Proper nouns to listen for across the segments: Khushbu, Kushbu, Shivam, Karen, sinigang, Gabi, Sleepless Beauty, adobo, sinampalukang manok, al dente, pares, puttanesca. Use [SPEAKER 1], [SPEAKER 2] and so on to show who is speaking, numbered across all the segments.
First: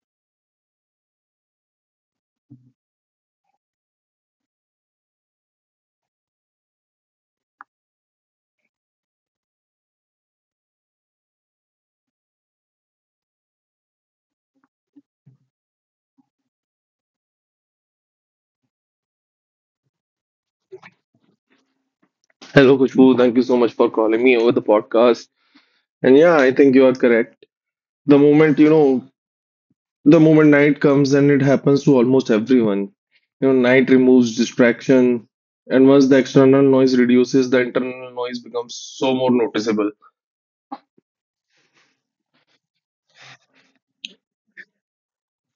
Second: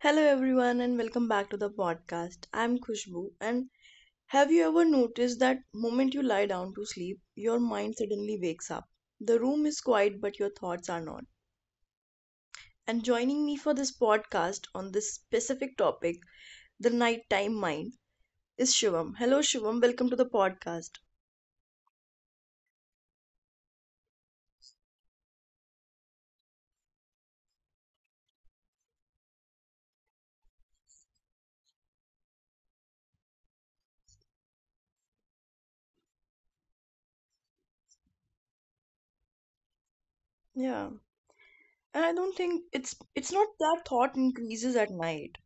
[SPEAKER 1] Hello, everyone, and welcome back to the podcast. I'm Khushbu, and have you ever noticed that moment you lie down to sleep, your mind suddenly wakes up? The room is quiet, but your thoughts are not. And joining me for this podcast on this specific topic, the nighttime mind, is Shivam. Hello, Shivam. Welcome to the podcast.
[SPEAKER 2] Hello, Kushbu. Thank you so much for calling me over the podcast. And yeah, I think you are correct. The moment, the moment night comes and it happens to almost everyone, night removes distraction. And once the external noise reduces, the internal noise becomes so more noticeable.
[SPEAKER 1] Yeah, and I don't think it's not that thought increases at night.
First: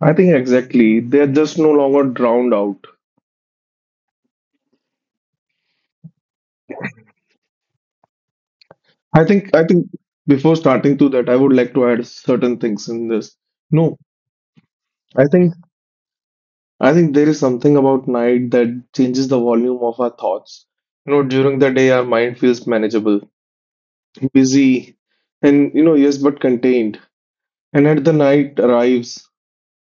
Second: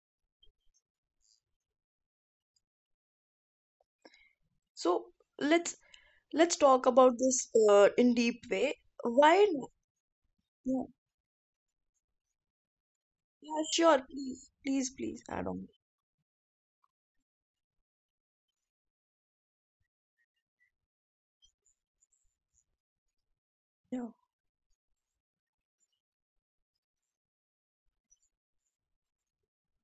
[SPEAKER 2] I think exactly. They're just no longer drowned out.
[SPEAKER 1] So let's let's talk about this in deep way.
[SPEAKER 2] I
[SPEAKER 1] Why?
[SPEAKER 2] think, I think before starting to that, I would like to add certain things in this.
[SPEAKER 1] Yeah,
[SPEAKER 2] No,
[SPEAKER 1] sure. Please, please,
[SPEAKER 2] I
[SPEAKER 1] please add
[SPEAKER 2] think
[SPEAKER 1] on.
[SPEAKER 2] I think there is something about night that changes the volume of our thoughts. You know, during the day, our mind feels manageable,
[SPEAKER 1] Yeah.
[SPEAKER 2] busy, and you know, yes, but contained. And at the night arrives,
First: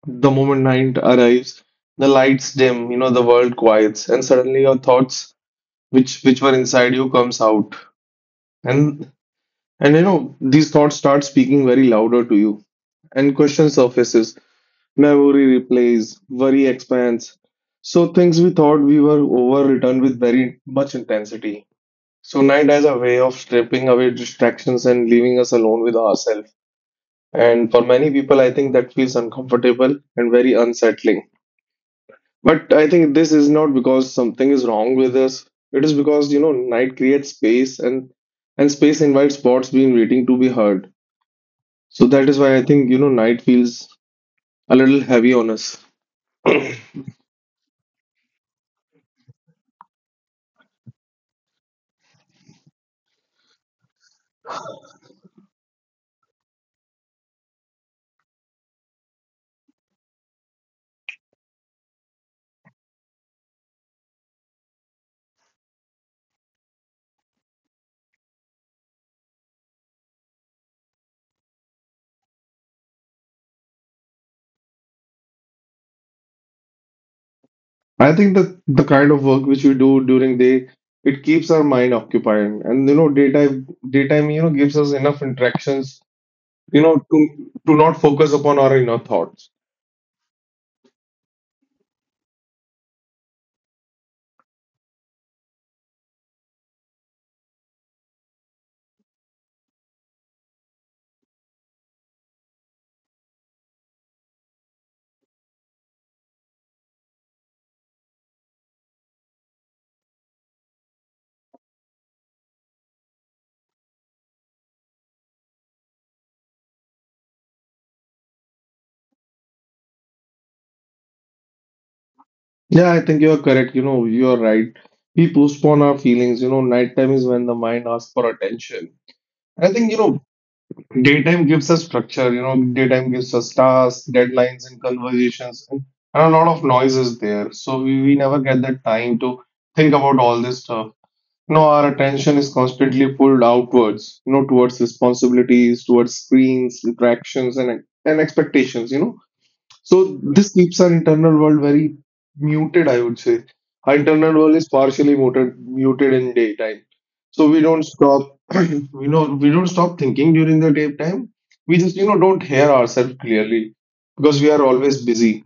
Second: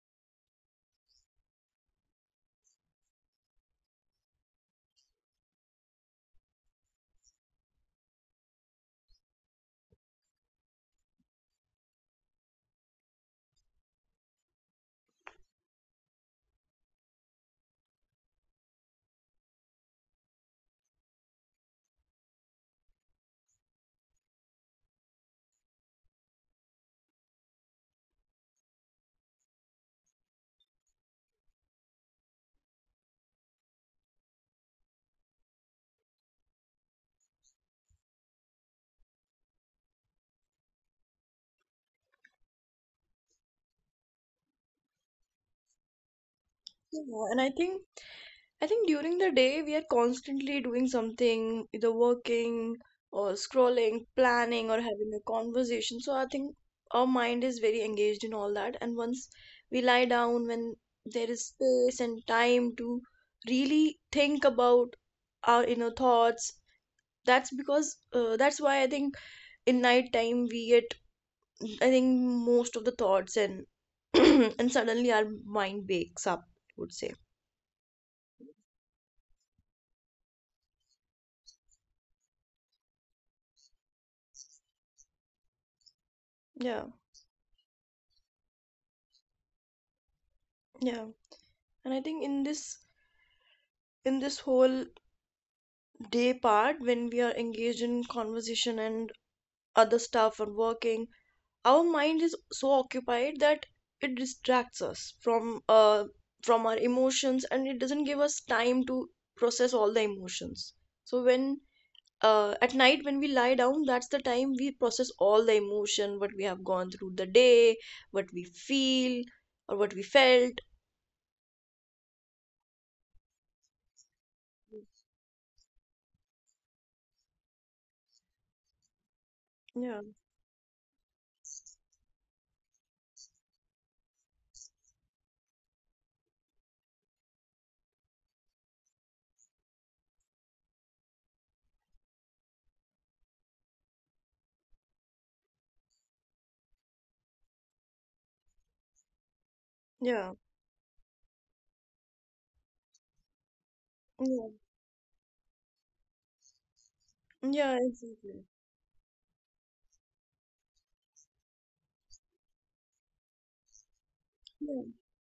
[SPEAKER 2] the moment night arrives, the lights dim, you know, the world quiets, and suddenly your thoughts, which were inside you, comes out. And and you know, these thoughts start speaking very louder to you, and question surfaces. Memory replays, worry expands. So things we thought we were over returned with very much intensity. So night has a way of stripping away distractions and leaving us alone with ourselves. And for many people, I think that feels uncomfortable and very unsettling. But I think this is not because something is wrong with us. It is because you know night creates space and space invites thoughts being waiting to be heard. So that is why I think you know night feels a little heavy on us.
[SPEAKER 1] Yeah, and I think during the day we are constantly doing something, either working or scrolling, planning or having a conversation. So I think our mind is very engaged in all that. And once we lie down, when there is space and time to really think about our inner thoughts, that's why I think in night time we get I think most of the thoughts and and suddenly our mind wakes up, I would say.
[SPEAKER 2] I think that the kind of work which we do during day, it keeps our mind occupied. And you know, daytime, you know, gives us enough interactions, you
[SPEAKER 1] Yeah,
[SPEAKER 2] know, to not focus upon our inner thoughts.
[SPEAKER 1] yeah. And I think in this whole day part when we are engaged in conversation and other stuff and working, our mind is so occupied that it distracts us from our emotions and it doesn't give us time to process all the emotions. So when at night when we lie down, that's the time we process all the emotion what we have gone through the day, what we feel or what we felt.
[SPEAKER 2] Yeah, I think you are correct. You know, you are right. We postpone our feelings. You know, nighttime is when the mind asks for attention. I think, you
[SPEAKER 1] Yeah,
[SPEAKER 2] know, daytime gives us structure, you know, daytime gives us tasks, deadlines, and conversations, and a lot of noise is there. So we never get that time to think about all this stuff. You know, our attention is constantly pulled outwards, you know, towards responsibilities, towards screens, interactions, and, expectations, you know. So
[SPEAKER 1] yeah,
[SPEAKER 2] this keeps our internal world very muted, I would say. Our internal world
[SPEAKER 1] yeah,
[SPEAKER 2] is partially muted, muted in daytime. So we don't
[SPEAKER 1] yeah,
[SPEAKER 2] stop,
[SPEAKER 1] exactly,
[SPEAKER 2] we know we don't stop thinking during the daytime. We just, you know, don't hear ourselves clearly because we are
[SPEAKER 1] yeah,
[SPEAKER 2] always busy.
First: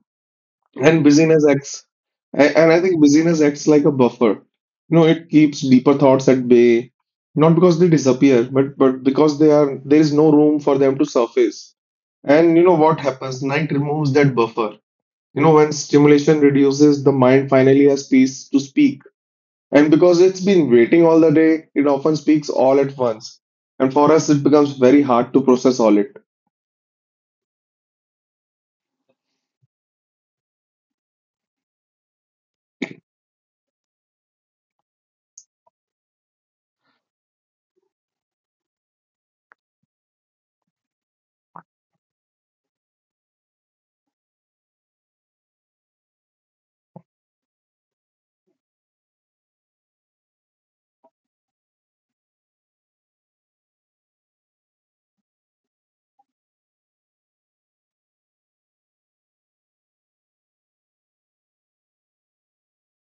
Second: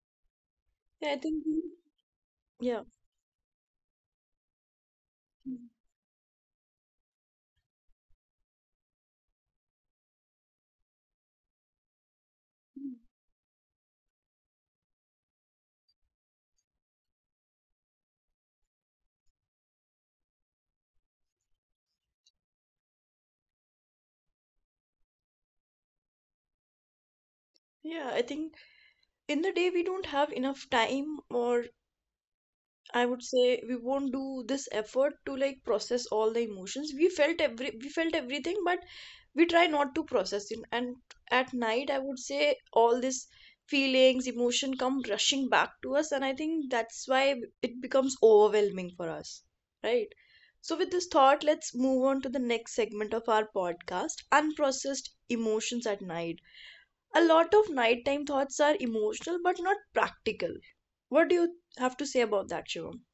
[SPEAKER 2] And
[SPEAKER 1] yeah.
[SPEAKER 2] busyness acts, and I
[SPEAKER 1] Yeah.
[SPEAKER 2] think busyness acts like a buffer. You know, it
[SPEAKER 1] Mm.
[SPEAKER 2] keeps deeper thoughts at bay, not because they disappear, but because they are there is no room for them to surface. And you know
[SPEAKER 1] Mm.
[SPEAKER 2] what happens? Night removes that buffer. You know, when stimulation reduces, the mind finally has peace to speak. And because it's been waiting all the day, it often speaks all at once. And for us, it becomes very hard to process all it.
[SPEAKER 1] Yeah, I think in the day we don't have enough time, or I would say we won't do this effort to, like, process all the emotions. We felt everything, but we try not to process it, and at night I would say all these feelings, emotion come rushing back to us, and I think that's why it becomes overwhelming for us, right? So with this thought, let's move on to the next segment of our podcast: unprocessed emotions at night. A lot of nighttime thoughts are emotional but not practical. What do you have to say about that, Shivam?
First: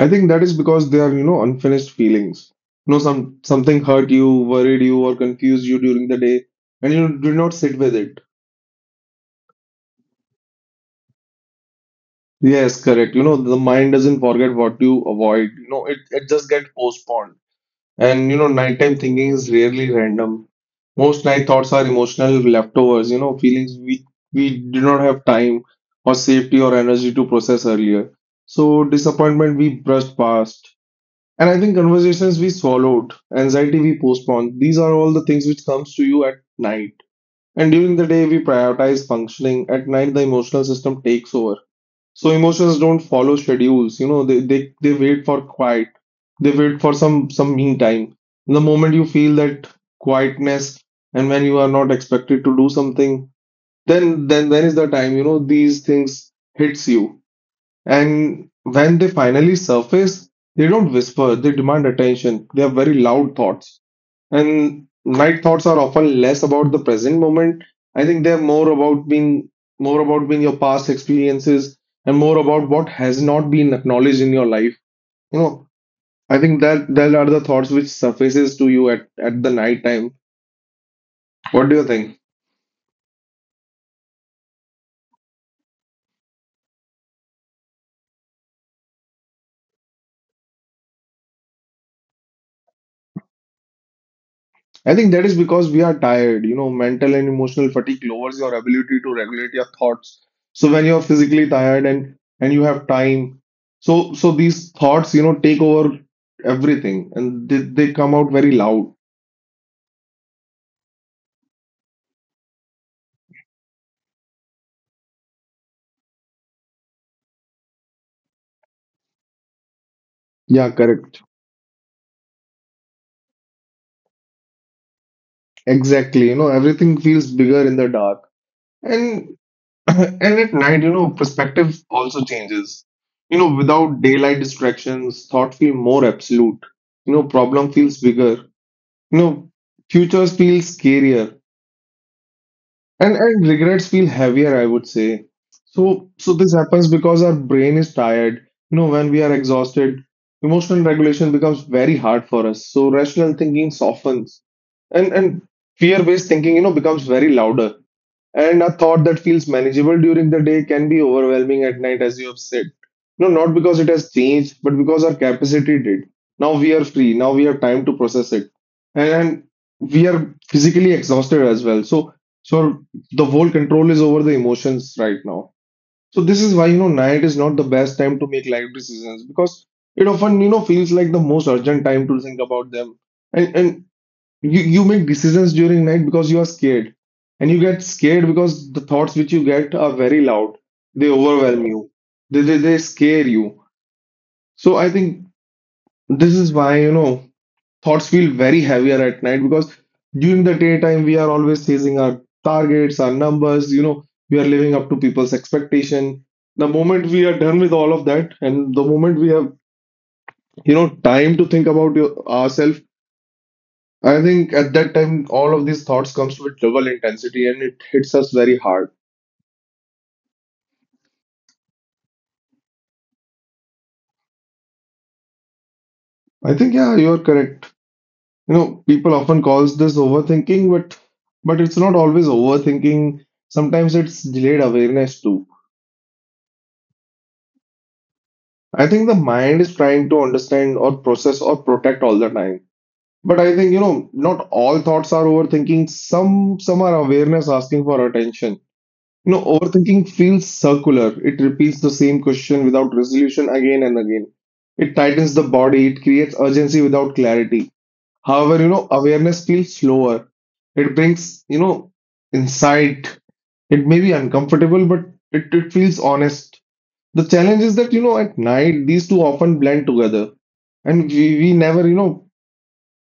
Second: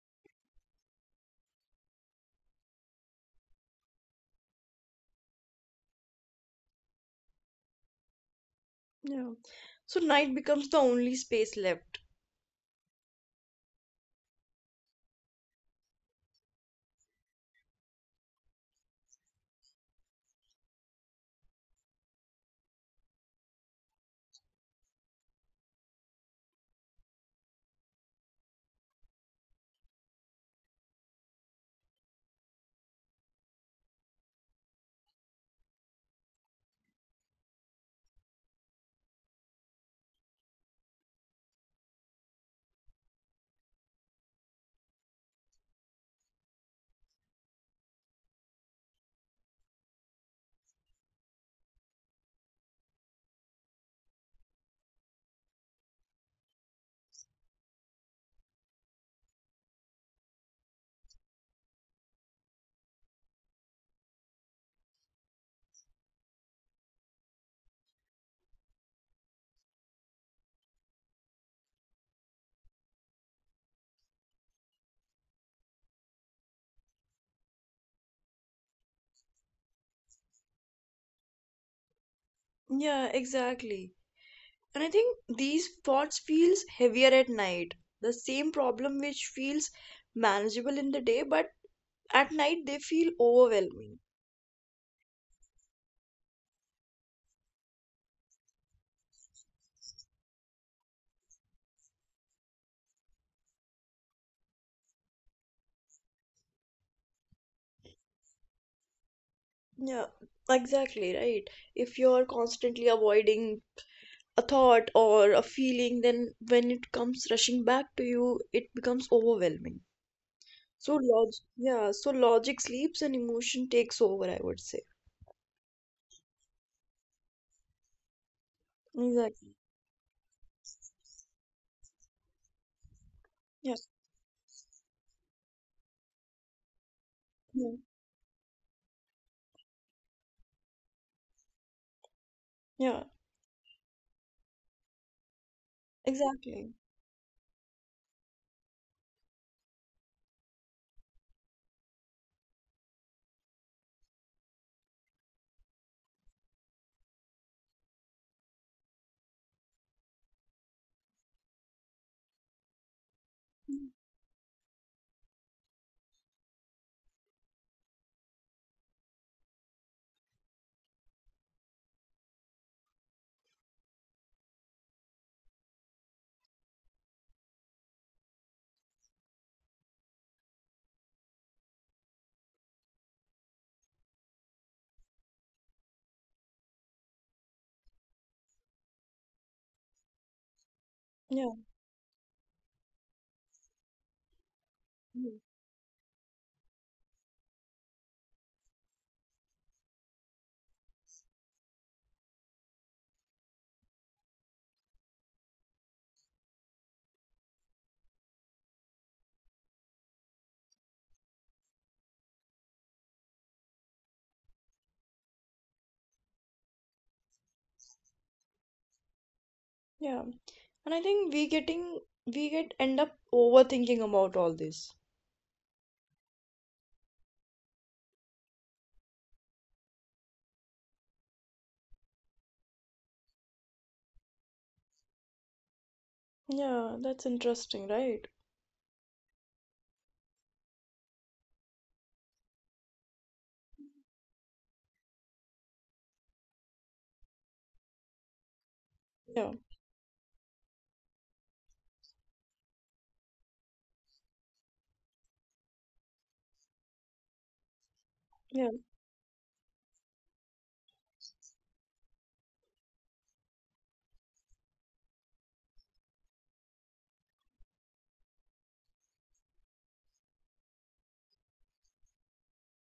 [SPEAKER 2] I think that is because they are, you know, unfinished feelings. You know, something hurt you, worried you, or confused you during the day, and you do not sit with it.
[SPEAKER 1] Yeah, so night becomes the only space left.
[SPEAKER 2] Yes, correct. You know, the mind doesn't forget what you avoid. You know, it just gets postponed. And you know, nighttime thinking is rarely random. Most night thoughts are emotional leftovers, you know, feelings we did not have time or safety or energy to process earlier. So disappointment we brushed past. And I think conversations we swallowed, anxiety we postponed. These are all the things which comes to you at night. And during the day we prioritize functioning. At night the emotional system takes over. So emotions don't follow schedules, you know, they wait for quiet. They wait for some mean time. The moment you feel that quietness and when you are not expected to do something, then is the time, you know, these things hits you. And when they finally surface, they don't whisper, they demand attention. They are very loud thoughts. And night thoughts are often less about the present moment. I think they're more about being your past experiences and more about what has not been acknowledged in your life. You know, I think that are the thoughts which surfaces to you at, the night time. What do you think?
[SPEAKER 1] Yeah, exactly. And I think these thoughts feels heavier at night. The same problem which feels manageable in the day, but at night they feel overwhelming.
[SPEAKER 2] I think that is because we are tired. You know, mental and emotional fatigue lowers your ability to regulate your thoughts. So when you're physically tired and you have time, so these thoughts, you know, take over everything and they come out very loud.
[SPEAKER 1] Yeah, exactly right. If you're constantly avoiding a thought or a feeling, then when it comes rushing back to you, it becomes overwhelming.
[SPEAKER 2] Yeah,
[SPEAKER 1] So
[SPEAKER 2] correct.
[SPEAKER 1] log Yeah, so logic sleeps and emotion takes over, I would say.
[SPEAKER 2] Exactly. You know, everything feels bigger in the dark. And
[SPEAKER 1] Exactly.
[SPEAKER 2] and at night, you know, perspective also changes. You know,
[SPEAKER 1] Yeah.
[SPEAKER 2] without daylight distractions, thought feel more absolute. You know,
[SPEAKER 1] Yeah.
[SPEAKER 2] problem feels bigger. No, futures feel scarier
[SPEAKER 1] Yeah.
[SPEAKER 2] and, regrets feel heavier, I would say. So this
[SPEAKER 1] Exactly.
[SPEAKER 2] happens because our brain is tired. You know, when we are exhausted, emotional regulation becomes very hard for us. So rational thinking softens and fear-based thinking, you know, becomes very louder. And a thought that feels manageable during the day can be overwhelming at night, as you have said. No, not because
[SPEAKER 1] Mm.
[SPEAKER 2] it has changed, but because our capacity did. Now we are free. Now we have time to process it. And we are physically exhausted as well. So the whole control is over the emotions right now. So this is why, you know, night is not the best time to make life decisions because it often, you know, feels like the most urgent time to think about them. And, you make decisions during night because you are scared and you get scared because the thoughts which you get are very loud. They
[SPEAKER 1] Yeah.
[SPEAKER 2] overwhelm you. They scare you. So I think
[SPEAKER 1] Mm.
[SPEAKER 2] this is why you know thoughts feel very heavier at night because during the daytime we are always chasing our targets, our numbers, you know, we are living up to people's expectation. The moment we are done with all of that and the moment we have, you know, time to think about ourselves, I think at that time, all of these thoughts comes with double intensity and it hits us very hard.
[SPEAKER 1] Yeah. And I think we getting we get end up overthinking about all this.
[SPEAKER 2] I think, yeah, you're correct. You know, people often calls this overthinking, but it's not always overthinking. Sometimes it's delayed awareness too.
[SPEAKER 1] Yeah, that's interesting, right?
[SPEAKER 2] I think the mind is trying to understand or process or protect all the time. But I think, you know, not all thoughts are overthinking. Some are awareness asking for attention. You know,
[SPEAKER 1] Yeah,
[SPEAKER 2] overthinking feels circular. It repeats the same question without resolution again and again. It tightens the body, it creates urgency without clarity. However, you
[SPEAKER 1] yeah,
[SPEAKER 2] know, awareness feels slower. It brings, you know, insight. It may be uncomfortable, but it feels honest. The challenge is that, you know, at night, these two often blend together. And we never, you know,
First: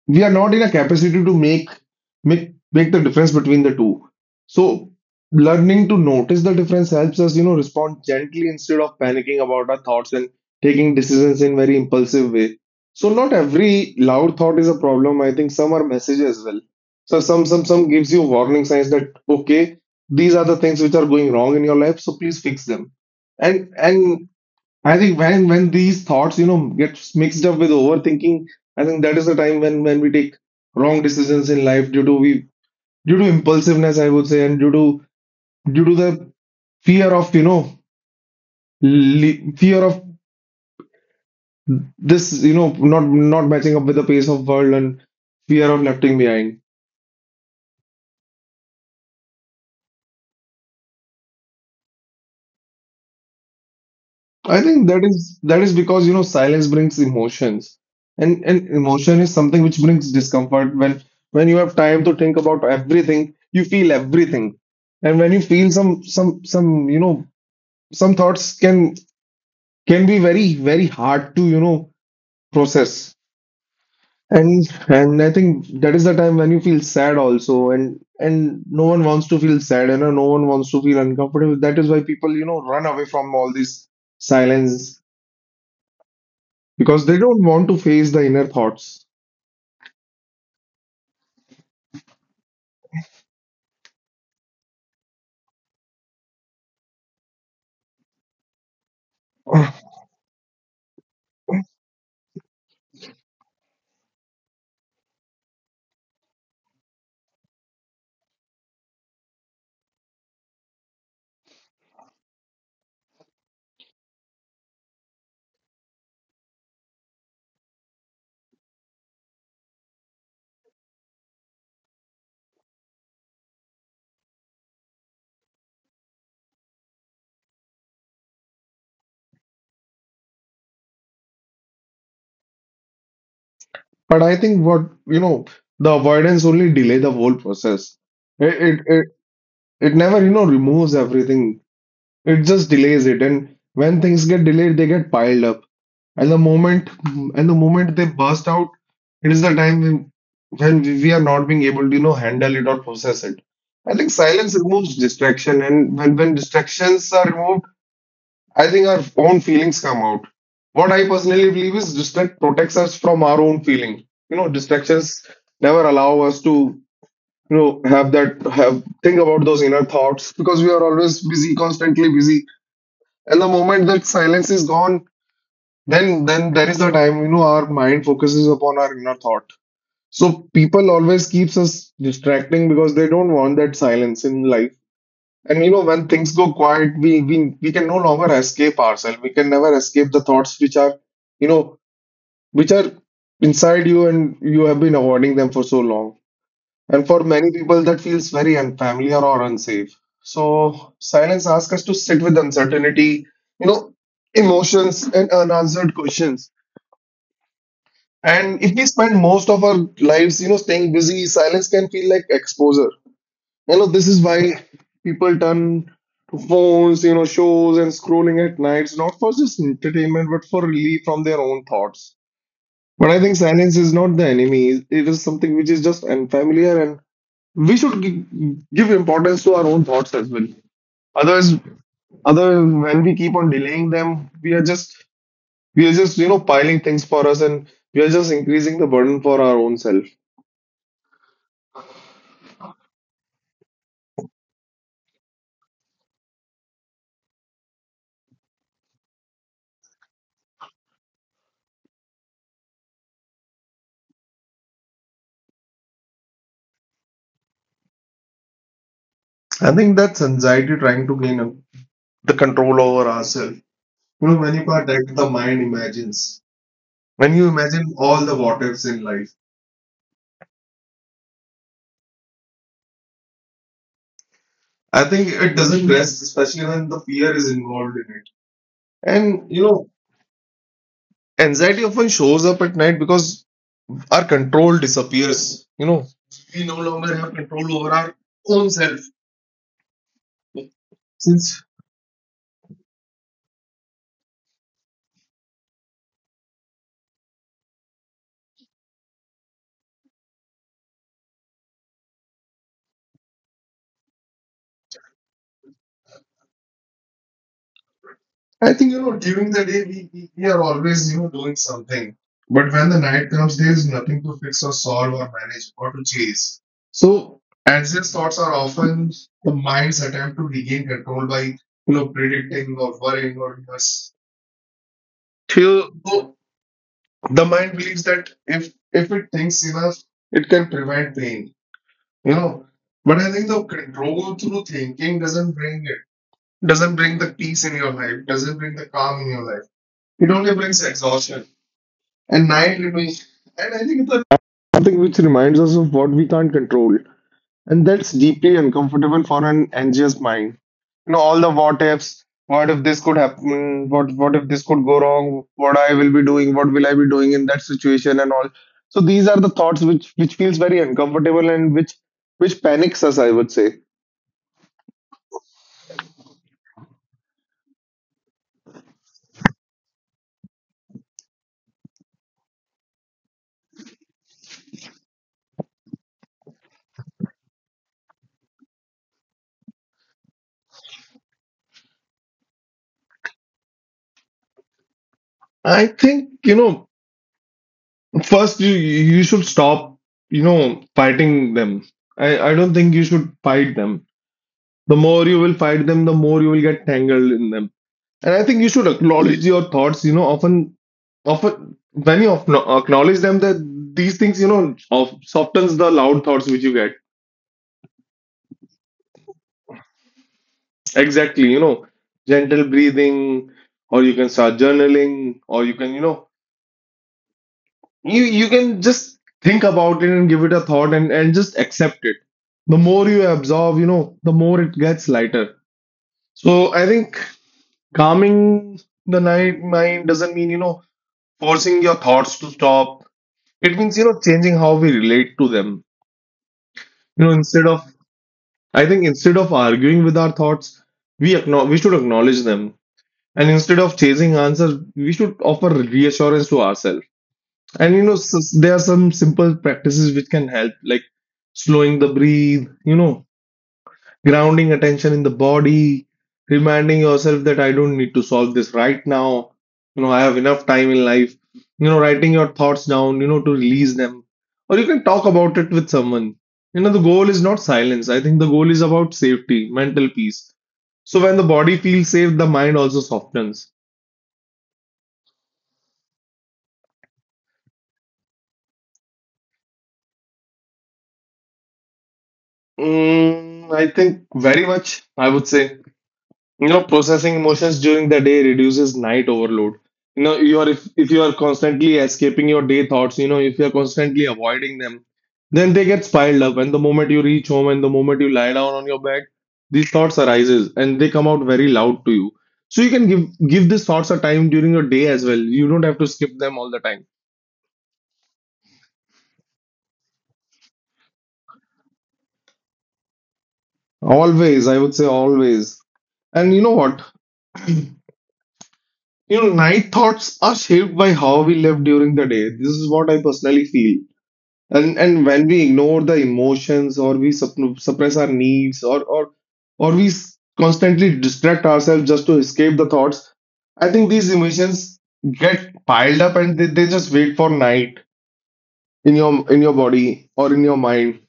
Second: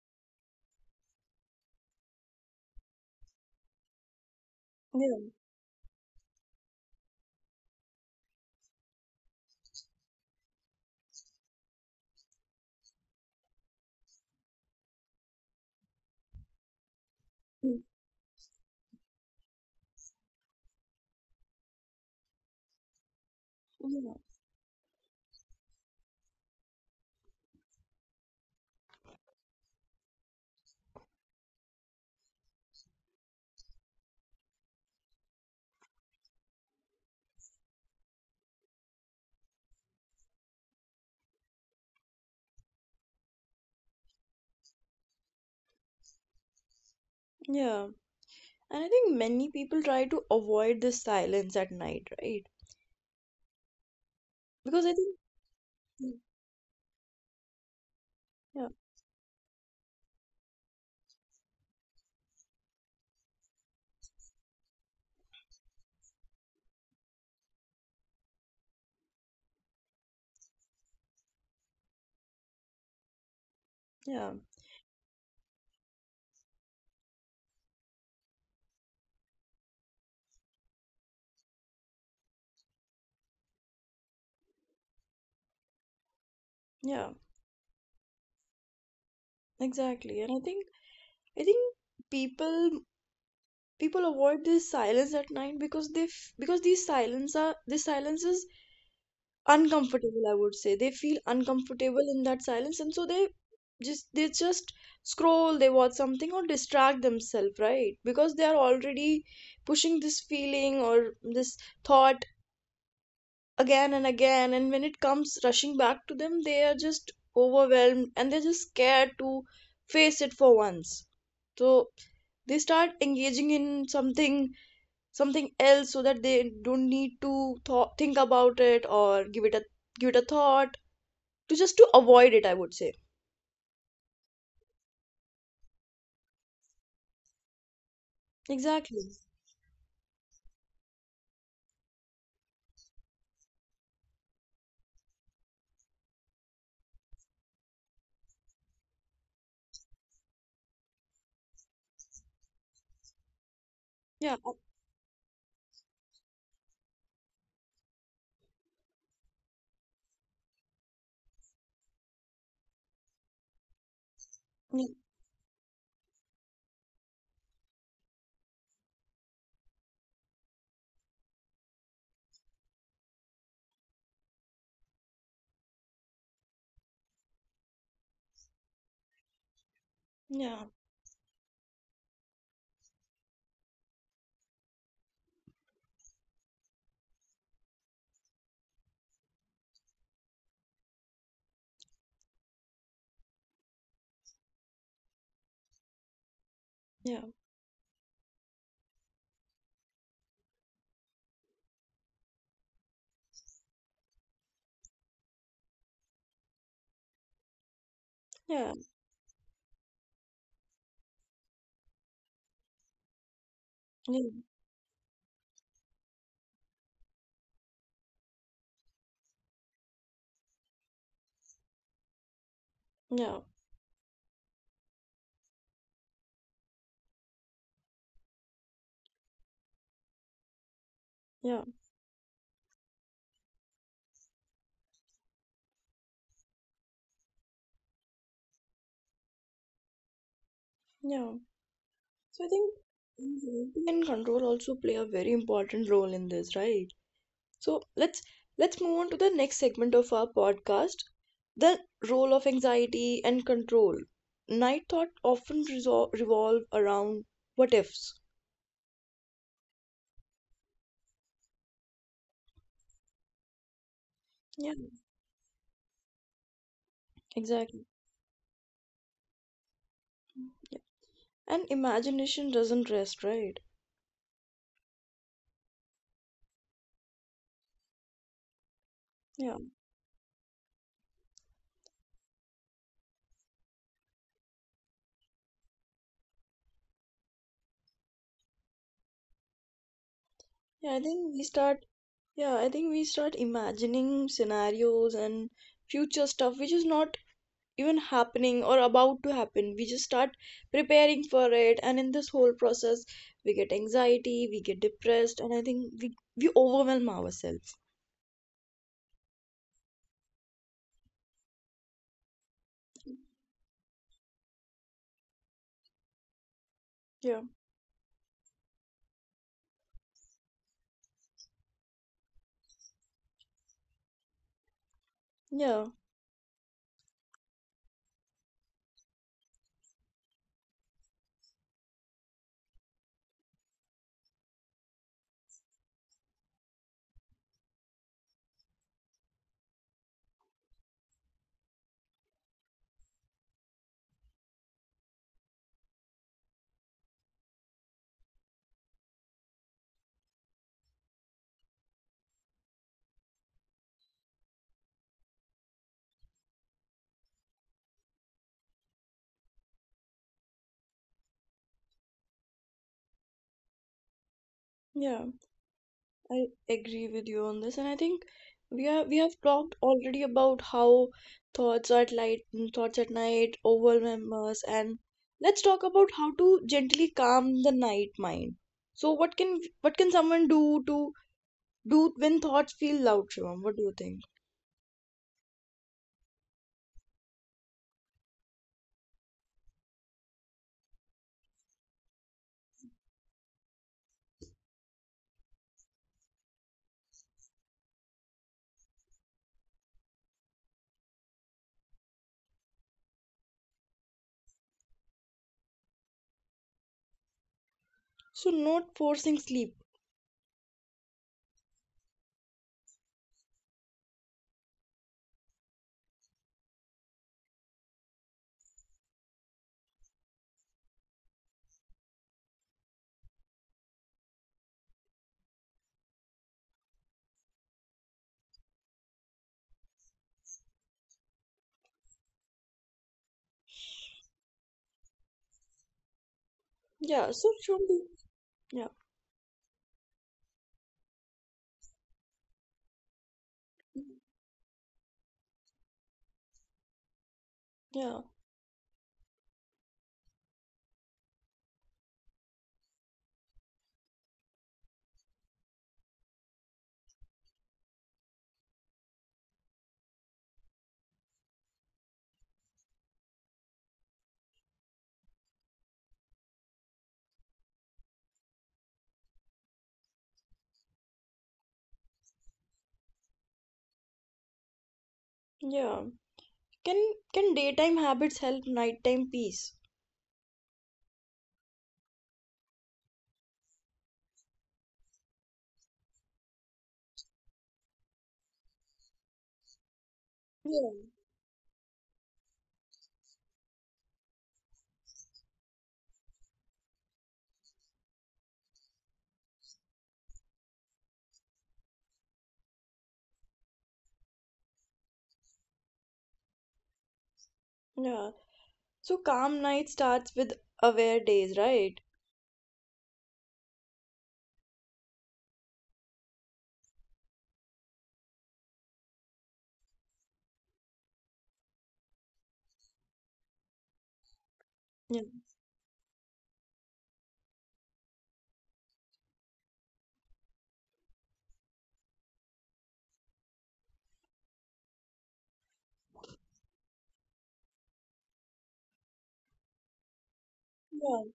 [SPEAKER 2] we are not in a capacity to make the difference between the two. So
[SPEAKER 1] yeah.
[SPEAKER 2] learning to notice the difference helps us, you know, respond gently instead of panicking about our thoughts and taking decisions in very impulsive way. So not every loud thought is a problem. I think some are messages as well. So
[SPEAKER 1] Mm.
[SPEAKER 2] some gives you warning signs that okay, these are the things which are going wrong in your life, so please fix them. and
[SPEAKER 1] Yeah,
[SPEAKER 2] and I think when these thoughts, you know, get mixed up with overthinking, I think that is the time when we take wrong decisions in life due to we due to impulsiveness, I would say, and due to the fear of, you know, fear of this, you know, not matching up with the pace of world and fear of left behind.
[SPEAKER 1] yeah. And I think many people try to avoid this silence at night, right?
[SPEAKER 2] I
[SPEAKER 1] Because
[SPEAKER 2] think
[SPEAKER 1] I
[SPEAKER 2] that
[SPEAKER 1] think.
[SPEAKER 2] is because you
[SPEAKER 1] Mm.
[SPEAKER 2] know silence brings emotions and
[SPEAKER 1] Yeah,
[SPEAKER 2] and emotion is something which brings discomfort when you have time to think about everything you feel everything and when you feel some, you know, some thoughts can be very hard to, you know, process.
[SPEAKER 1] yeah,
[SPEAKER 2] And I think that is the time when you feel sad also and no one wants to feel sad and no one wants to feel uncomfortable. That is why people, you know, run away from all this silence because
[SPEAKER 1] yeah,
[SPEAKER 2] they don't want to face the inner thoughts.
[SPEAKER 1] exactly. And I think people people avoid this silence at night because because these silences uncomfortable, I would say. They feel uncomfortable in that silence, and so they just scroll, they watch something or distract themselves, right? Because they are already pushing this feeling or this thought again and again, and when it comes rushing back to them, they are just overwhelmed, and they're just scared to face it for once. So they start engaging in something else so that they don't need to think about it or give it a thought, to just to avoid it, I would say.
[SPEAKER 2] But I think what you know, the avoidance only delay the whole process. It it
[SPEAKER 1] Exactly.
[SPEAKER 2] it, it never you know removes everything. It just delays it, and when things get delayed, they get piled up. And the moment they burst out, it is the time when we are not being able to you know handle it or process it. I think
[SPEAKER 1] Yeah,
[SPEAKER 2] silence removes distraction, and when distractions are removed I think our own feelings come out. What I personally believe is distract protects us from our own feeling. Distractions never allow us to, have that have think about those inner thoughts because we are always busy, constantly busy. And the moment that silence is gone, then there is the time, our mind focuses upon our inner thought. So
[SPEAKER 1] yeah,
[SPEAKER 2] people always keeps us distracting because they don't want that silence in life and when things go quiet, we can no longer escape ourselves. We can never escape the thoughts which are, you know, which are inside you and you have been avoiding them for so long. And for
[SPEAKER 1] yeah,
[SPEAKER 2] many people, that feels very unfamiliar or unsafe. So silence asks us to sit with uncertainty, you know, emotions and unanswered questions. And
[SPEAKER 1] yeah, yeah,
[SPEAKER 2] if we spend most of our lives, staying busy, silence can feel like exposure. You know, this is
[SPEAKER 1] yeah,
[SPEAKER 2] why people turn to phones, shows and scrolling at nights, not for just entertainment, but for relief from their own thoughts. But I think silence is not the enemy. It is something which is just unfamiliar, and we should gi- give importance to our own thoughts as well. Otherwise,
[SPEAKER 1] yeah, yeah,
[SPEAKER 2] other when we keep on delaying them, we are just piling things for us, and we are just increasing the burden for our own self.
[SPEAKER 1] yeah. So I think environment and control also play a very important role in this, right? So let's move on to the next segment of our podcast: the role of anxiety and control. Night thought often revolve around what ifs.
[SPEAKER 2] I think that's anxiety trying to gain the control over ourselves. You know,
[SPEAKER 1] Yeah,
[SPEAKER 2] Manika, that the mind imagines. When you
[SPEAKER 1] exactly.
[SPEAKER 2] imagine all the what ifs in life,
[SPEAKER 1] And imagination doesn't rest, right?
[SPEAKER 2] I think it doesn't rest, especially when the fear is involved in it. And
[SPEAKER 1] Yeah,
[SPEAKER 2] anxiety often shows up at night because our control disappears. You know, we no longer have control over our own self
[SPEAKER 1] yeah, I think we
[SPEAKER 2] since
[SPEAKER 1] start. Yeah, I think we start imagining scenarios and future stuff which is not even happening or about to happen. We just start preparing for it, and in this whole process, we get anxiety, we get depressed, and I think we overwhelm ourselves.
[SPEAKER 2] I think during the day we are always doing something, but when the night comes, there is nothing to fix or solve or manage or to chase.
[SPEAKER 1] Yeah,
[SPEAKER 2] So anxious thoughts are often the mind's attempt to regain control by predicting or worrying or
[SPEAKER 1] yeah,
[SPEAKER 2] till so the mind believes that if it thinks enough, it can prevent pain. You know, but I think the control through thinking doesn't bring the peace in your life, doesn't bring the calm in your life. It only brings exhaustion and night living. And I think it's a something which reminds us of what we can't control. And that's deeply uncomfortable for an anxious mind. You know, all the what ifs, what if this could happen, what if this could go wrong, what will I be doing in that situation and all. So these are the thoughts which feels very uncomfortable and which panics us, I would say.
[SPEAKER 1] yeah. I agree with you on this, and I think we have talked already about how thoughts at light, thoughts at night overwhelm us, and let's talk about how to gently calm the night mind. So, what can someone do to do when thoughts feel loud, Shivam? What do you think?
[SPEAKER 2] I think first you should stop fighting them. I don't think you should fight them. The more you will fight them, the more you will get tangled in them. And I think you should acknowledge your thoughts. You know, often when you acknowledge them, that these things, of, softens the loud thoughts which you get.
[SPEAKER 1] So, not forcing sleep.
[SPEAKER 2] Exactly, you know, gentle breathing, or you can start journaling, or you can, you can just think about it and give it a thought and just accept it. The more you absorb, the more it gets lighter. So I think calming the night mind doesn't mean forcing your thoughts to stop. It means, changing how we relate to them.
[SPEAKER 1] Yeah.
[SPEAKER 2] You know,
[SPEAKER 1] So,
[SPEAKER 2] instead
[SPEAKER 1] Shivam,
[SPEAKER 2] of,
[SPEAKER 1] do— yeah,
[SPEAKER 2] I think, instead of arguing with our thoughts, we should acknowledge them. And instead of chasing answers, we should offer reassurance to ourselves. And,
[SPEAKER 1] yeah,
[SPEAKER 2] there are some simple practices which can help, like slowing the breathe, grounding attention in the body, reminding yourself that I don't need to solve this right now. You know, I have enough time in life. You know, writing your thoughts down, to release them. Or you can talk about it with someone. You know, the goal is not silence. I think the goal is about safety, mental peace. So when the body feels safe, the mind also softens.
[SPEAKER 1] yeah. Can can daytime habits help nighttime peace?
[SPEAKER 2] Mm, I think very much, I would say. You know, processing emotions during the day reduces night overload. You know, you are
[SPEAKER 1] Yeah.
[SPEAKER 2] if you are constantly escaping your day thoughts, if you are constantly avoiding them, then they get piled up. And the moment you reach home and the moment you lie down on your bed, these thoughts arises and they come out very loud to you. So you can give these thoughts a time during your day as well. You don't have to skip them all the time.
[SPEAKER 1] Yeah. So calm night starts with aware days, right?
[SPEAKER 2] Always, I would say always. And you know what? You know, night thoughts are shaped by how we live during the day. This is what I personally feel.
[SPEAKER 1] Yeah.
[SPEAKER 2] And when we ignore the emotions or we suppress our needs or constantly distract ourselves just to escape the thoughts, I think these emotions get piled up and they just wait for night in your body or in your
[SPEAKER 1] Yeah.
[SPEAKER 2] mind.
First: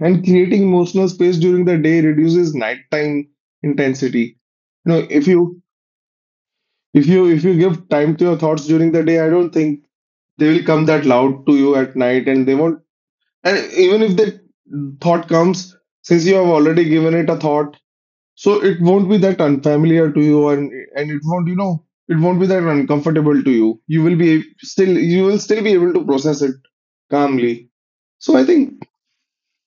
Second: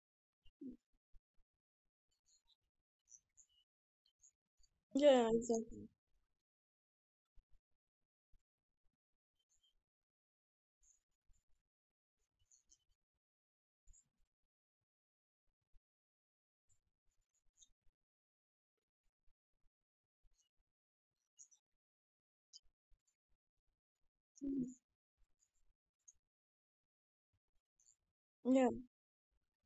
[SPEAKER 2] And creating emotional space during the day reduces nighttime intensity. You know,
[SPEAKER 1] Yeah, exactly.
[SPEAKER 2] if you give time to your thoughts during the day, I don't think they will come that loud to you at night and they won't and even if the thought comes, since you have already given it a thought, so it won't be that unfamiliar to you and it won't, it won't be that uncomfortable to you. You will be
[SPEAKER 1] Mm.
[SPEAKER 2] still you will still be able to process it calmly. So I
[SPEAKER 1] Yeah,
[SPEAKER 2] think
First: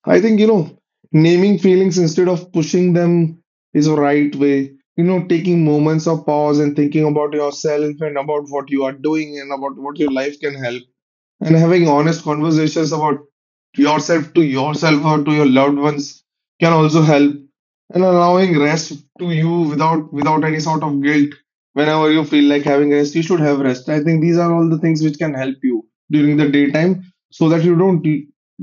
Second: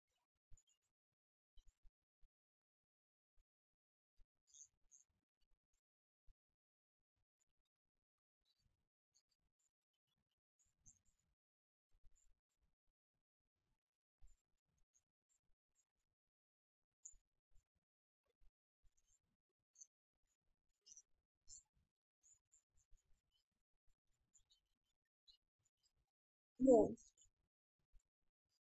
[SPEAKER 2] I think, naming feelings instead of pushing them is a right way. You know, taking moments of pause and thinking about yourself and about what you are doing and about what your life can help and having honest conversations about yourself to yourself or to your loved ones can also help and allowing rest to you without any sort of guilt whenever you feel like having rest you should have rest. I think these are all the things which can help you during the
[SPEAKER 1] yeah,
[SPEAKER 2] daytime so that you don't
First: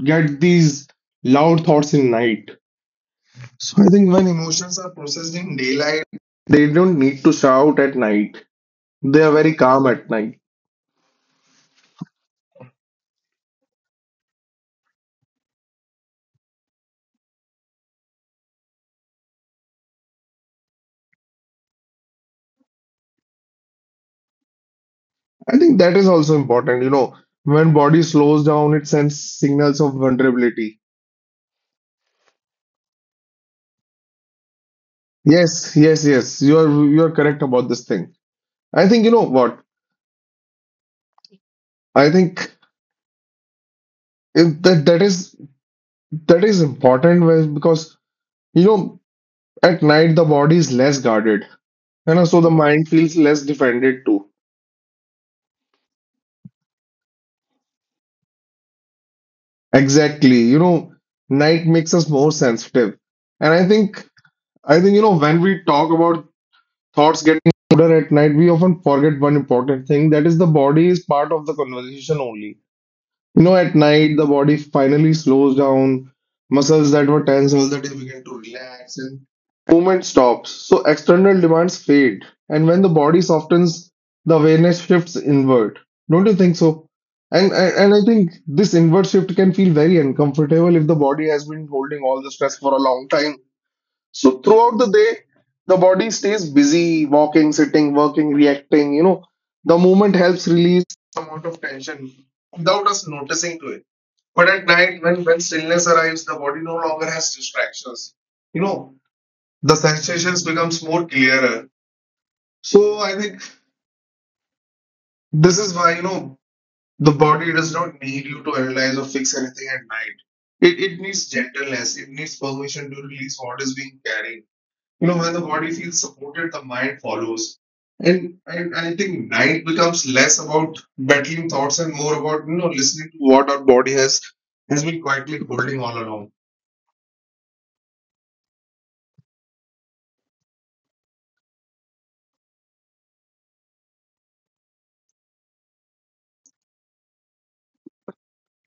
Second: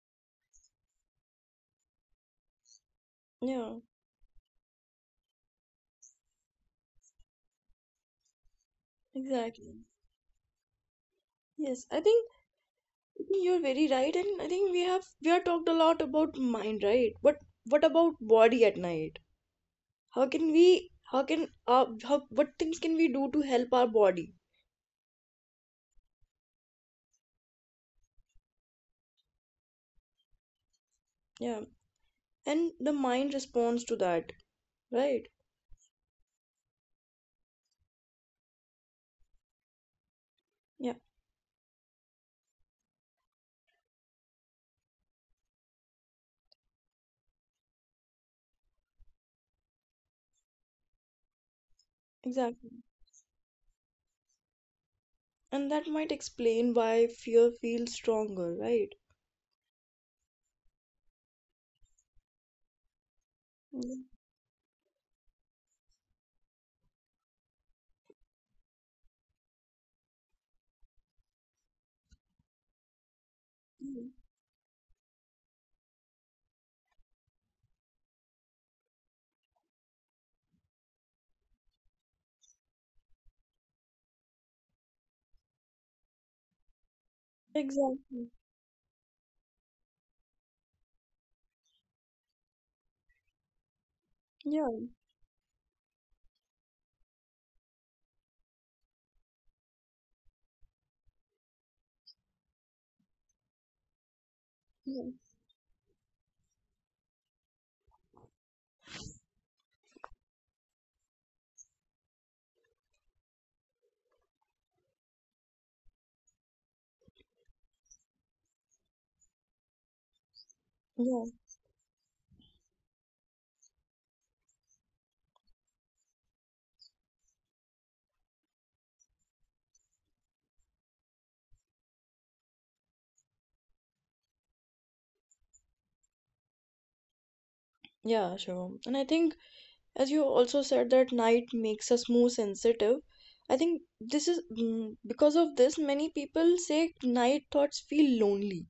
[SPEAKER 2] get these loud thoughts in night.
[SPEAKER 1] yeah,
[SPEAKER 2] So I think when emotions are processed in daylight they don't need to shout at night, they are very
[SPEAKER 1] exactly.
[SPEAKER 2] calm at night.
[SPEAKER 1] Yes, I think you're very right, and I think we have talked a lot about mind, right? But what about body at night? How can we how can how What things can we do to help our body?
[SPEAKER 2] I think that is also important. You know, when body slows down, it sends signals of vulnerability.
[SPEAKER 1] Yeah, and the mind responds to that, right?
[SPEAKER 2] Yes, yes, yes. You are correct about this thing. I think you know what?
[SPEAKER 1] Yeah,
[SPEAKER 2] I think it, that that is important when- because you know at night the body is less guarded, so the
[SPEAKER 1] exactly.
[SPEAKER 2] mind feels less defended too.
[SPEAKER 1] And that might explain why fear feels stronger, right?
[SPEAKER 2] Exactly. You know, night makes us more sensitive, and
[SPEAKER 1] Yeah.
[SPEAKER 2] I think when we talk about thoughts getting louder at night, we often forget one important thing that is, the body is part of the conversation only. You know, at night, the body finally slows down, muscles that were tense all the day begin to relax, and movement stops. So, external demands fade. And when the body softens, the awareness shifts inward. Don't you think so? And I
[SPEAKER 1] Exactly.
[SPEAKER 2] think this inward shift can feel very uncomfortable if the body has been holding all the stress for a long time. So
[SPEAKER 1] Yeah,
[SPEAKER 2] throughout the day, the body stays busy, walking, sitting, working, reacting. You know, the movement helps release some amount of tension without us noticing to it. But at night,
[SPEAKER 1] yeah,
[SPEAKER 2] when stillness arrives, the body no longer has distractions. You know, the sensations becomes more clearer. So I think this is why the body does not need you to analyze or fix anything at night. It
[SPEAKER 1] yeah,
[SPEAKER 2] needs gentleness. It needs permission to release what is being carried. You know, when the body feels supported, the mind follows. And I think night becomes less about battling thoughts and more about, listening to what our body has been quietly holding all along.
[SPEAKER 1] yeah, sure. And I think, as you also said, that night makes us more sensitive. I think this is, mm, because of this, many people say night thoughts feel lonely.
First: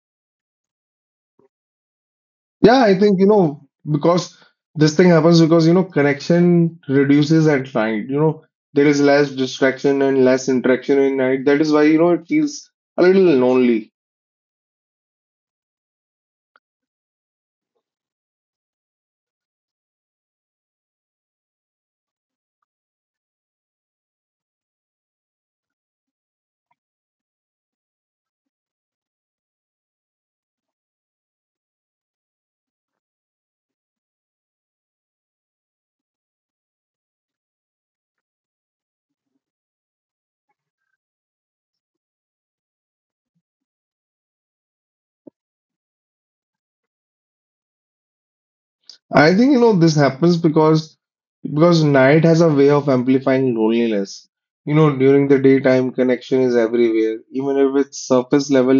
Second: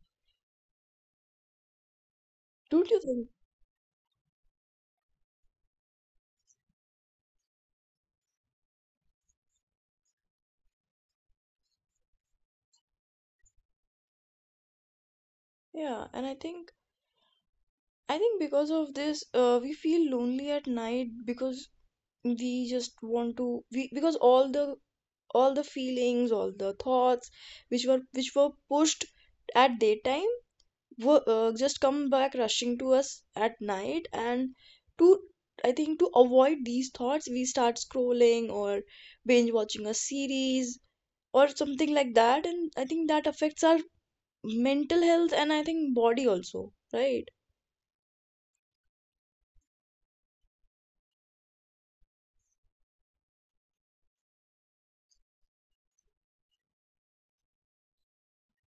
[SPEAKER 2] Yeah,
[SPEAKER 1] Don't
[SPEAKER 2] I
[SPEAKER 1] you
[SPEAKER 2] think,
[SPEAKER 1] think?
[SPEAKER 2] because this thing happens because, connection reduces at night. You know, there is less distraction and less interaction in night. That is why, it feels a little lonely.
[SPEAKER 1] Yeah, and I think because of this, we feel lonely at night because we just want to, we because all the feelings, all the thoughts which were pushed at daytime, just come back rushing to us at night, and to I think, to avoid these thoughts, we start scrolling or binge watching a series or something like that, and I think that affects our mental health and I think body also, right?
[SPEAKER 2] I think this happens because night has a way of amplifying loneliness. You know, during the daytime, connection is everywhere, even if it's surface level,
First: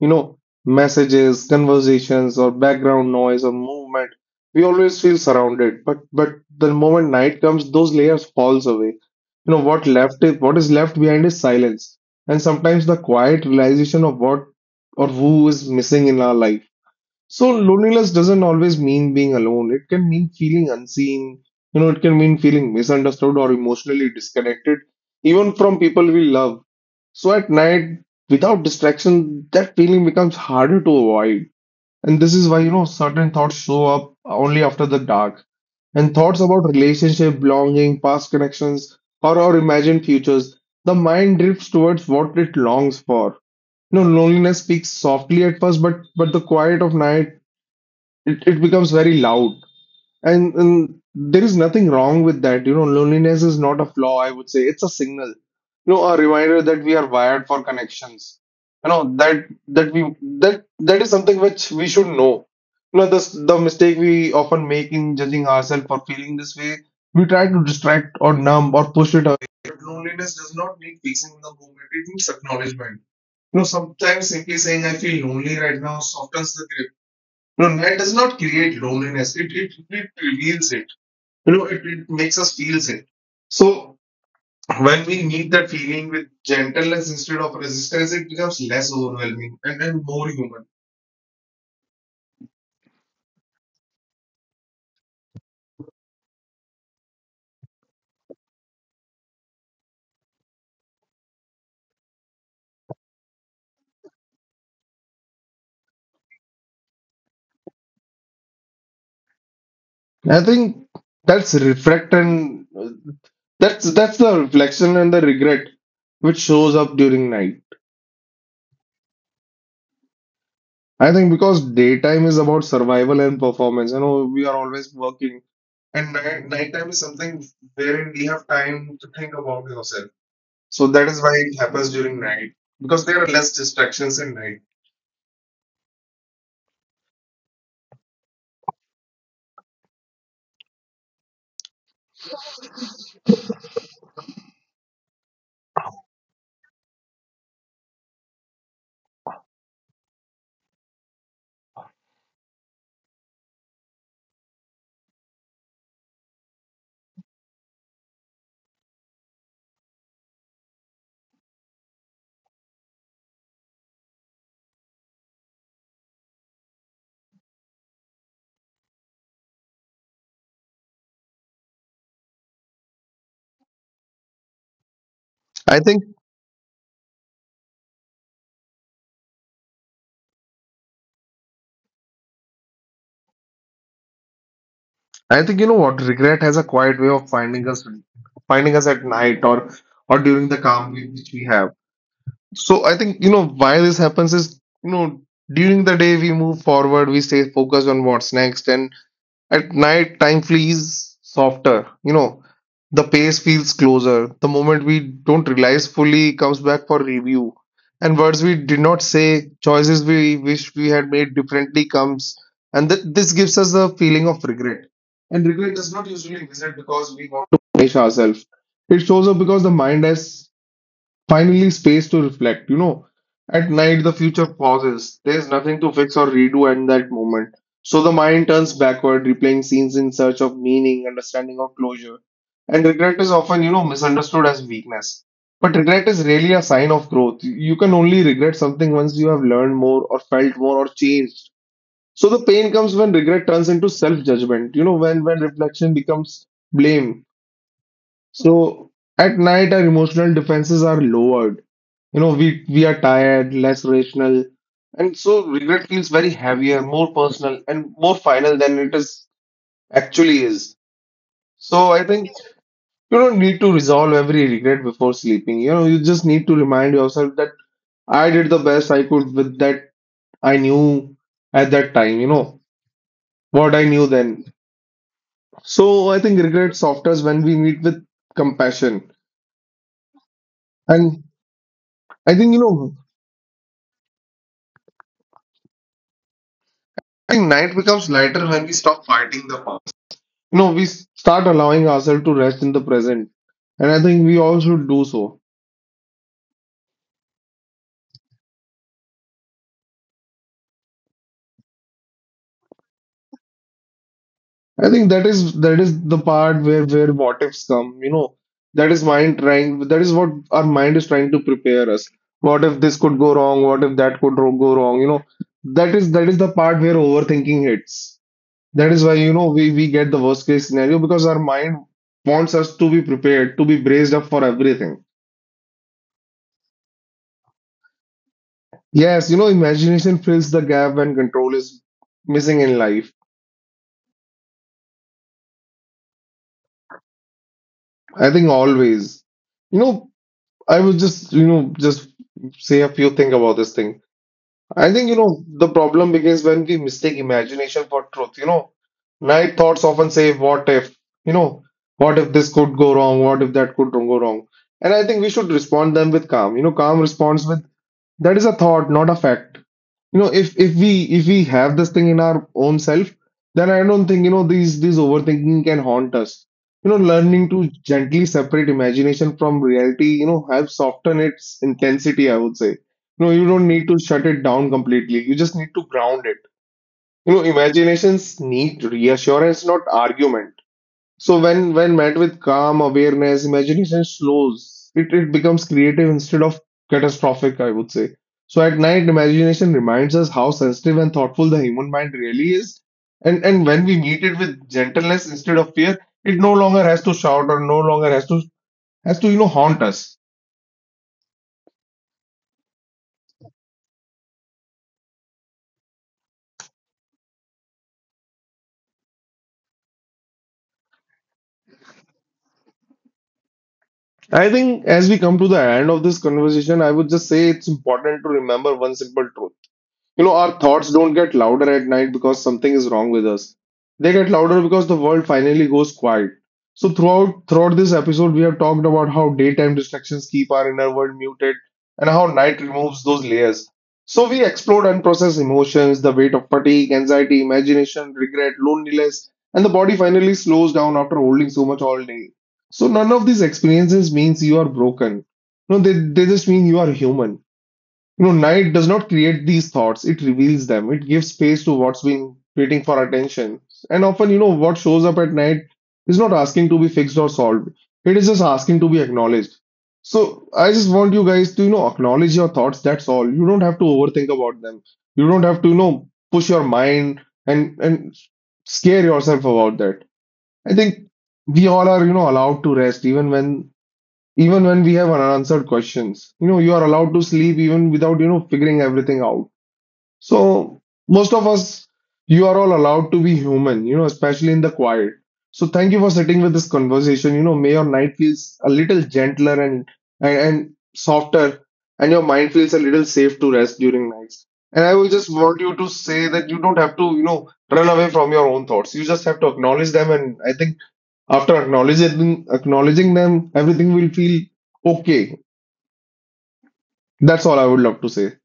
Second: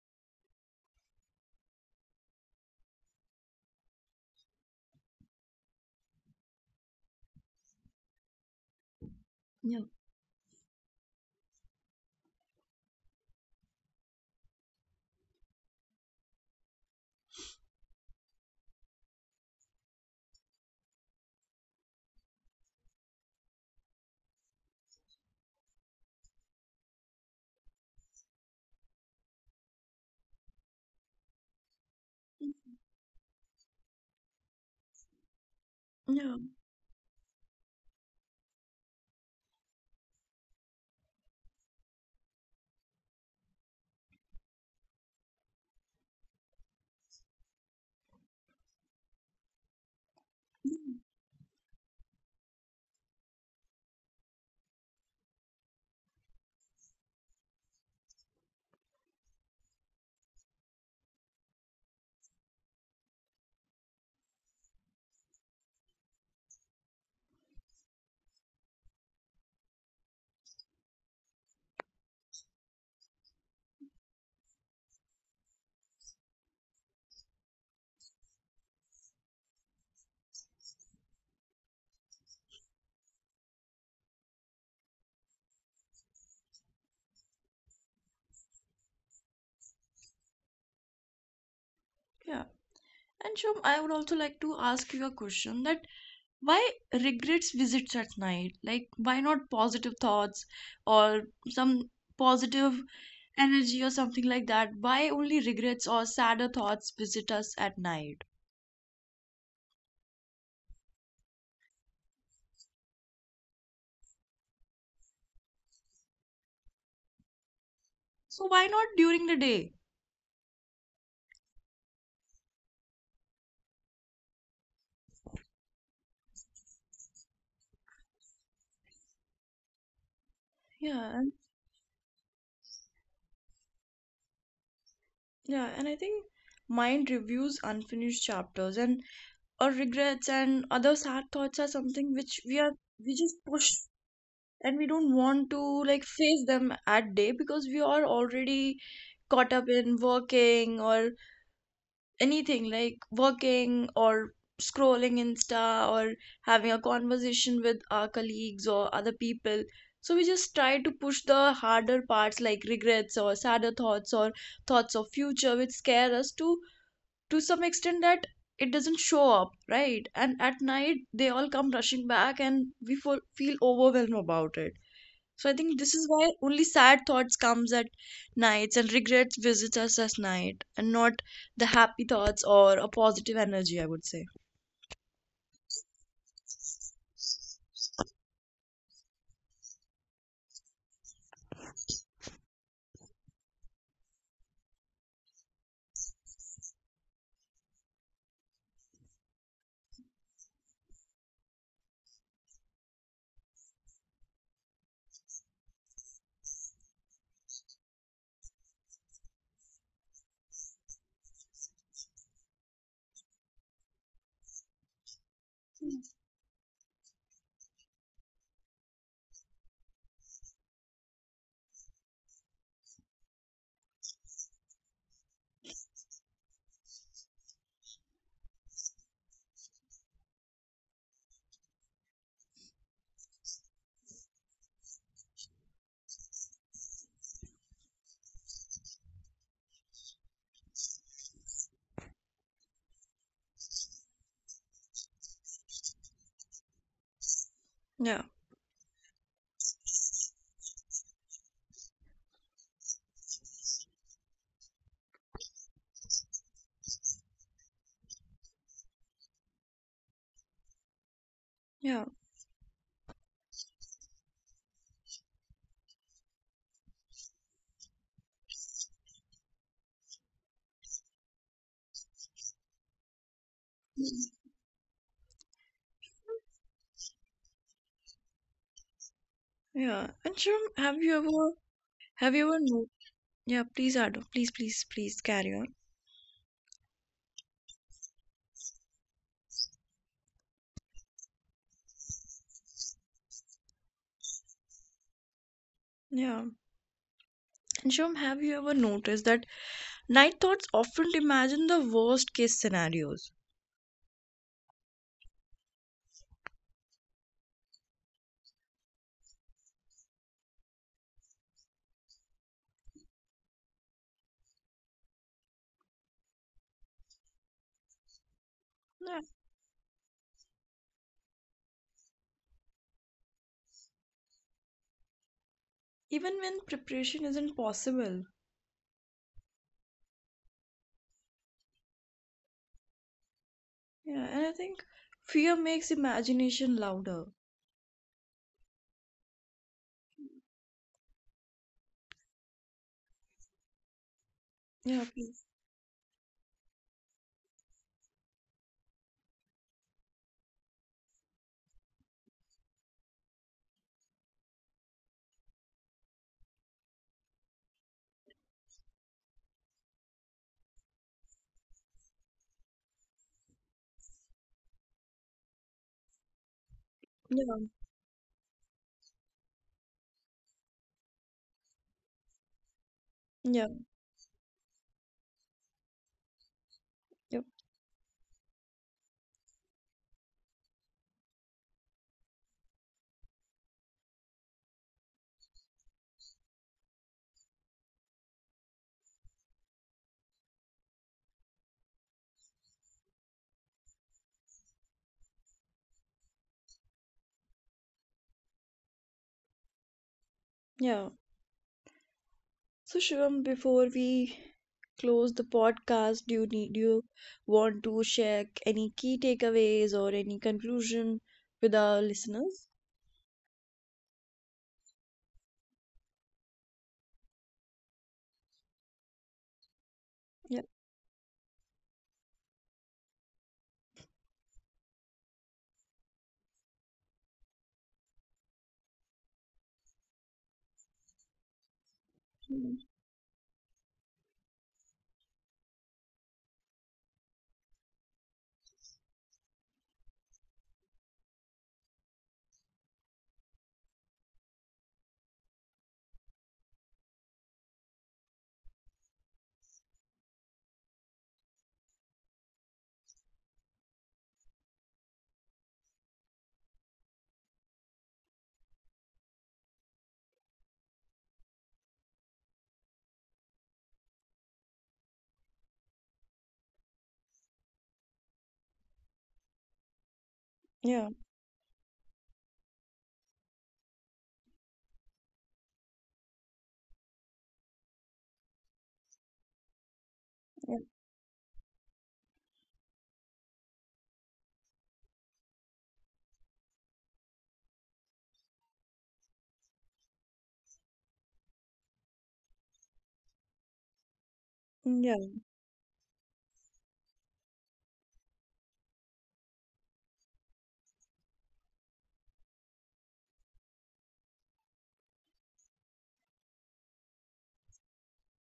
[SPEAKER 2] you know, messages, conversations, or background noise or movement. We always feel surrounded, but the moment night comes, those layers falls away. You know,
[SPEAKER 1] Yeah.
[SPEAKER 2] what left is what is left behind is silence, and sometimes the quiet realization of what or who is missing in our life. So loneliness doesn't always mean being alone. It can mean feeling unseen. You know, it can mean feeling misunderstood or emotionally disconnected, even from people we love. So at night, without distraction, that feeling becomes harder to avoid. And this is why, you
[SPEAKER 1] Mm.
[SPEAKER 2] know, certain thoughts show up only after the dark. And
[SPEAKER 1] Yeah.
[SPEAKER 2] thoughts about relationship, belonging, past connections, or our imagined futures, the mind drifts towards what it longs for. You know, loneliness speaks softly at first, but the quiet of night it becomes very loud and there is nothing wrong with that, you know, loneliness is not a flaw, I would say it's a signal, you know, a reminder that we are wired for connections. You know, that we, that that is something which we should know. You know, this the mistake we often make in judging ourselves for feeling this way, we try to distract or numb or push it away, but loneliness does not need facing in the moment, it needs acknowledgement. You know, sometimes simply saying I feel lonely right now softens the grip. No, that does not create loneliness. It reveals it. You know, it makes us feel it. So when we meet that feeling with gentleness instead of resistance, it becomes less overwhelming and, more human.
[SPEAKER 1] Yeah. And Shom, I would also like to ask you a question that why regrets visits at night? Like, why not positive thoughts or some positive energy or something like that? Why only regrets or sadder thoughts visit us at night?
[SPEAKER 2] I think that's reflect and that's the reflection and the regret which shows up during night.
[SPEAKER 1] So why not during the day?
[SPEAKER 2] I think because daytime is about survival and performance. You know, we are always working. And night, nighttime is something wherein we have time to think about yourself. So that
[SPEAKER 1] Yeah,
[SPEAKER 2] is why
[SPEAKER 1] and—
[SPEAKER 2] it happens during night because there are less distractions in night.
[SPEAKER 1] yeah, and I think mind reviews unfinished chapters, and or regrets and other sad thoughts are something which we are we just push and we don't want to, like, face them at day, because we are already caught up in working or anything, like working or scrolling Insta or having a conversation with our colleagues or other people. So we just try to push the harder parts, like regrets or sadder thoughts or thoughts of future which scare us to some extent, that it doesn't show up, right? And at night they all come rushing back, and we feel overwhelmed about it. So I
[SPEAKER 2] I
[SPEAKER 1] think this
[SPEAKER 2] think
[SPEAKER 1] is why only sad thoughts comes at nights and regrets visits us at night, and not the happy thoughts or a positive energy, I would say.
[SPEAKER 2] I think, you know what, regret has a quiet way of finding us, at night or during the calm which we have. So I think, you know, why this happens is, you know, during the day we move forward, we stay focused on what's next, and at night, time flees softer. You know, the pace feels closer. The moment we don't realize fully comes back for review. And words we did not say, choices we wish we had made differently comes. And this gives us a feeling of regret. And regret does not usually visit because we want to punish ourselves. It shows up because the mind has finally space to reflect. You know, at night the future pauses. There's nothing to fix or redo at that moment. So the mind turns backward, replaying scenes in search of meaning, understanding or closure. And regret is often, you know, misunderstood as weakness. But regret is really a sign of growth. You can only regret something once you have learned more or felt more or changed. So the pain comes when regret turns into self-judgment, you know, when reflection becomes blame.
[SPEAKER 1] Yeah,
[SPEAKER 2] So at night, our emotional defenses are lowered. You know, we are tired, less rational, and so regret feels very heavier, more personal, and more final than it is actually is. So I
[SPEAKER 1] yeah,
[SPEAKER 2] think you don't need to resolve every regret before sleeping. You know, you just need to remind yourself that I did the best I could with that I knew at that time. You know what I knew then. So I think regret softens when we meet with compassion,
[SPEAKER 1] yeah. And Shum,
[SPEAKER 2] and I
[SPEAKER 1] have you
[SPEAKER 2] think you
[SPEAKER 1] ever, no-
[SPEAKER 2] know.
[SPEAKER 1] yeah, please add. Please, please, please carry on.
[SPEAKER 2] I think night becomes lighter when we stop fighting the past. You know, we start allowing ourselves to rest in the present, and I think we all should do so.
[SPEAKER 1] Yeah. And Shum, have you ever noticed that night thoughts often imagine the worst case scenarios?
[SPEAKER 2] I think that is the part where what ifs come. You know, that is mind trying. That is what our mind is trying to prepare us. What if this could go wrong? What if that could go wrong? You know, that is the part where overthinking hits. That is why,
[SPEAKER 1] Yeah,
[SPEAKER 2] you know, we get the worst case scenario because our mind wants us to be prepared, to be braced up for everything.
[SPEAKER 1] even when preparation isn't possible.
[SPEAKER 2] Yes, you know, imagination fills the gap when control is missing in life.
[SPEAKER 1] Yeah, and I think fear makes imagination louder.
[SPEAKER 2] I think always. You know, I will just, just say a few things about this thing. I think,
[SPEAKER 1] Yeah,
[SPEAKER 2] you know,
[SPEAKER 1] please.
[SPEAKER 2] the problem begins when we mistake imagination for truth. You know, night thoughts often say, what if? You know, what if this could go wrong? What if that could go wrong? And I think we should respond them with calm. You know, calm responds with, that is a thought, not a fact. You know, if we have this thing in our own self, then I don't think, you know, these overthinking can haunt us. You know, learning to
[SPEAKER 1] Yeah.
[SPEAKER 2] gently separate imagination from reality, you know, helps soften its intensity, I would say. You know, you don't
[SPEAKER 1] Yeah,
[SPEAKER 2] need to shut it down completely, you just need to ground it. You know,
[SPEAKER 1] yep,
[SPEAKER 2] imaginations need reassurance, not argument. So when met with calm awareness, imagination slows. It becomes creative instead of catastrophic, I would say. So at night, imagination reminds us how sensitive and thoughtful the human mind really is. And when we meet it with gentleness instead of fear, it no longer has to shout or no longer has to, you know, haunt us.
[SPEAKER 1] yeah. So, Shivam, before we close the podcast, do you need do you want to share any key takeaways or any conclusion with our listeners?
[SPEAKER 2] I think as we come to the end of this conversation, I would just say it's important to remember one simple truth. You know, our
[SPEAKER 1] Yeah.
[SPEAKER 2] thoughts don't get louder at night because something is wrong with us. They get louder because the world finally goes quiet. So throughout this episode, we have talked about how daytime distractions keep our inner world muted and how night
[SPEAKER 1] Mm.
[SPEAKER 2] removes those layers. So we explored unprocessed emotions, the weight of fatigue, anxiety, imagination, regret, loneliness, and the body finally slows down after holding so much all day. So none of these experiences means you are broken. No, they just mean you are human. You know, night does not create these thoughts, it reveals them. It gives space to what's been waiting for attention. And often, you know, what shows up at night is not asking to be fixed or solved, it is just asking to be acknowledged. So I just want you guys to, you know, acknowledge your thoughts. That's all. You don't have to overthink about them. You don't have to, you know, push your mind and scare yourself about that. I think
[SPEAKER 1] Yeah.
[SPEAKER 2] we all are, you know, allowed to rest even when we have unanswered questions. You know, you are allowed to sleep even without, you know, figuring everything out.
[SPEAKER 1] Yeah.
[SPEAKER 2] So most of us, you are all allowed to be human, you know, especially in the quiet. So thank you for sitting with this conversation. You know, may your night feels a little gentler and and softer, and your mind feels a little safe to rest during nights. And I
[SPEAKER 1] Mm.
[SPEAKER 2] will
[SPEAKER 1] Yeah.
[SPEAKER 2] just want you to say that you don't have to, you know, run away from your own thoughts. You just have to acknowledge them, and I think after acknowledging them, everything will feel okay. That's all I would love to say.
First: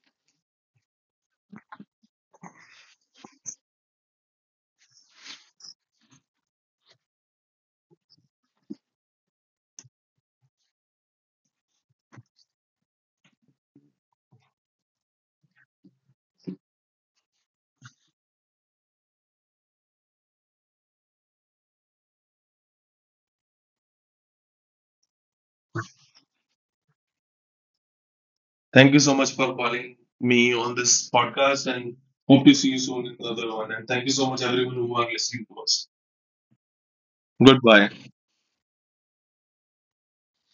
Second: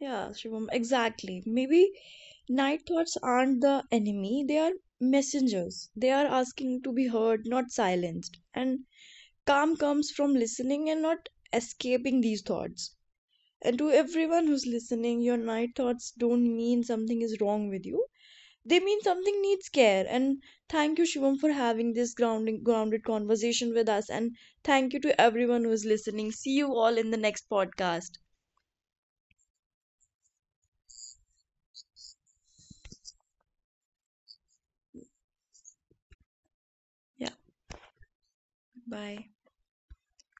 [SPEAKER 1] Yeah, Shivam, exactly. Maybe night thoughts aren't the enemy, they are messengers. They are asking to be heard, not silenced. And calm comes from listening and not escaping these thoughts. And to everyone who's listening, your night thoughts don't mean something is wrong with you, they mean something needs care. And thank you, Shivam, for having this grounding grounded conversation with us, and thank you to everyone who's listening. See you all in the next podcast.
[SPEAKER 2] Thank you so much for calling me on this podcast and hope to see you soon in the other one. And thank you so much, everyone who are listening to us.
[SPEAKER 1] Yeah.
[SPEAKER 2] Goodbye.
[SPEAKER 1] Bye.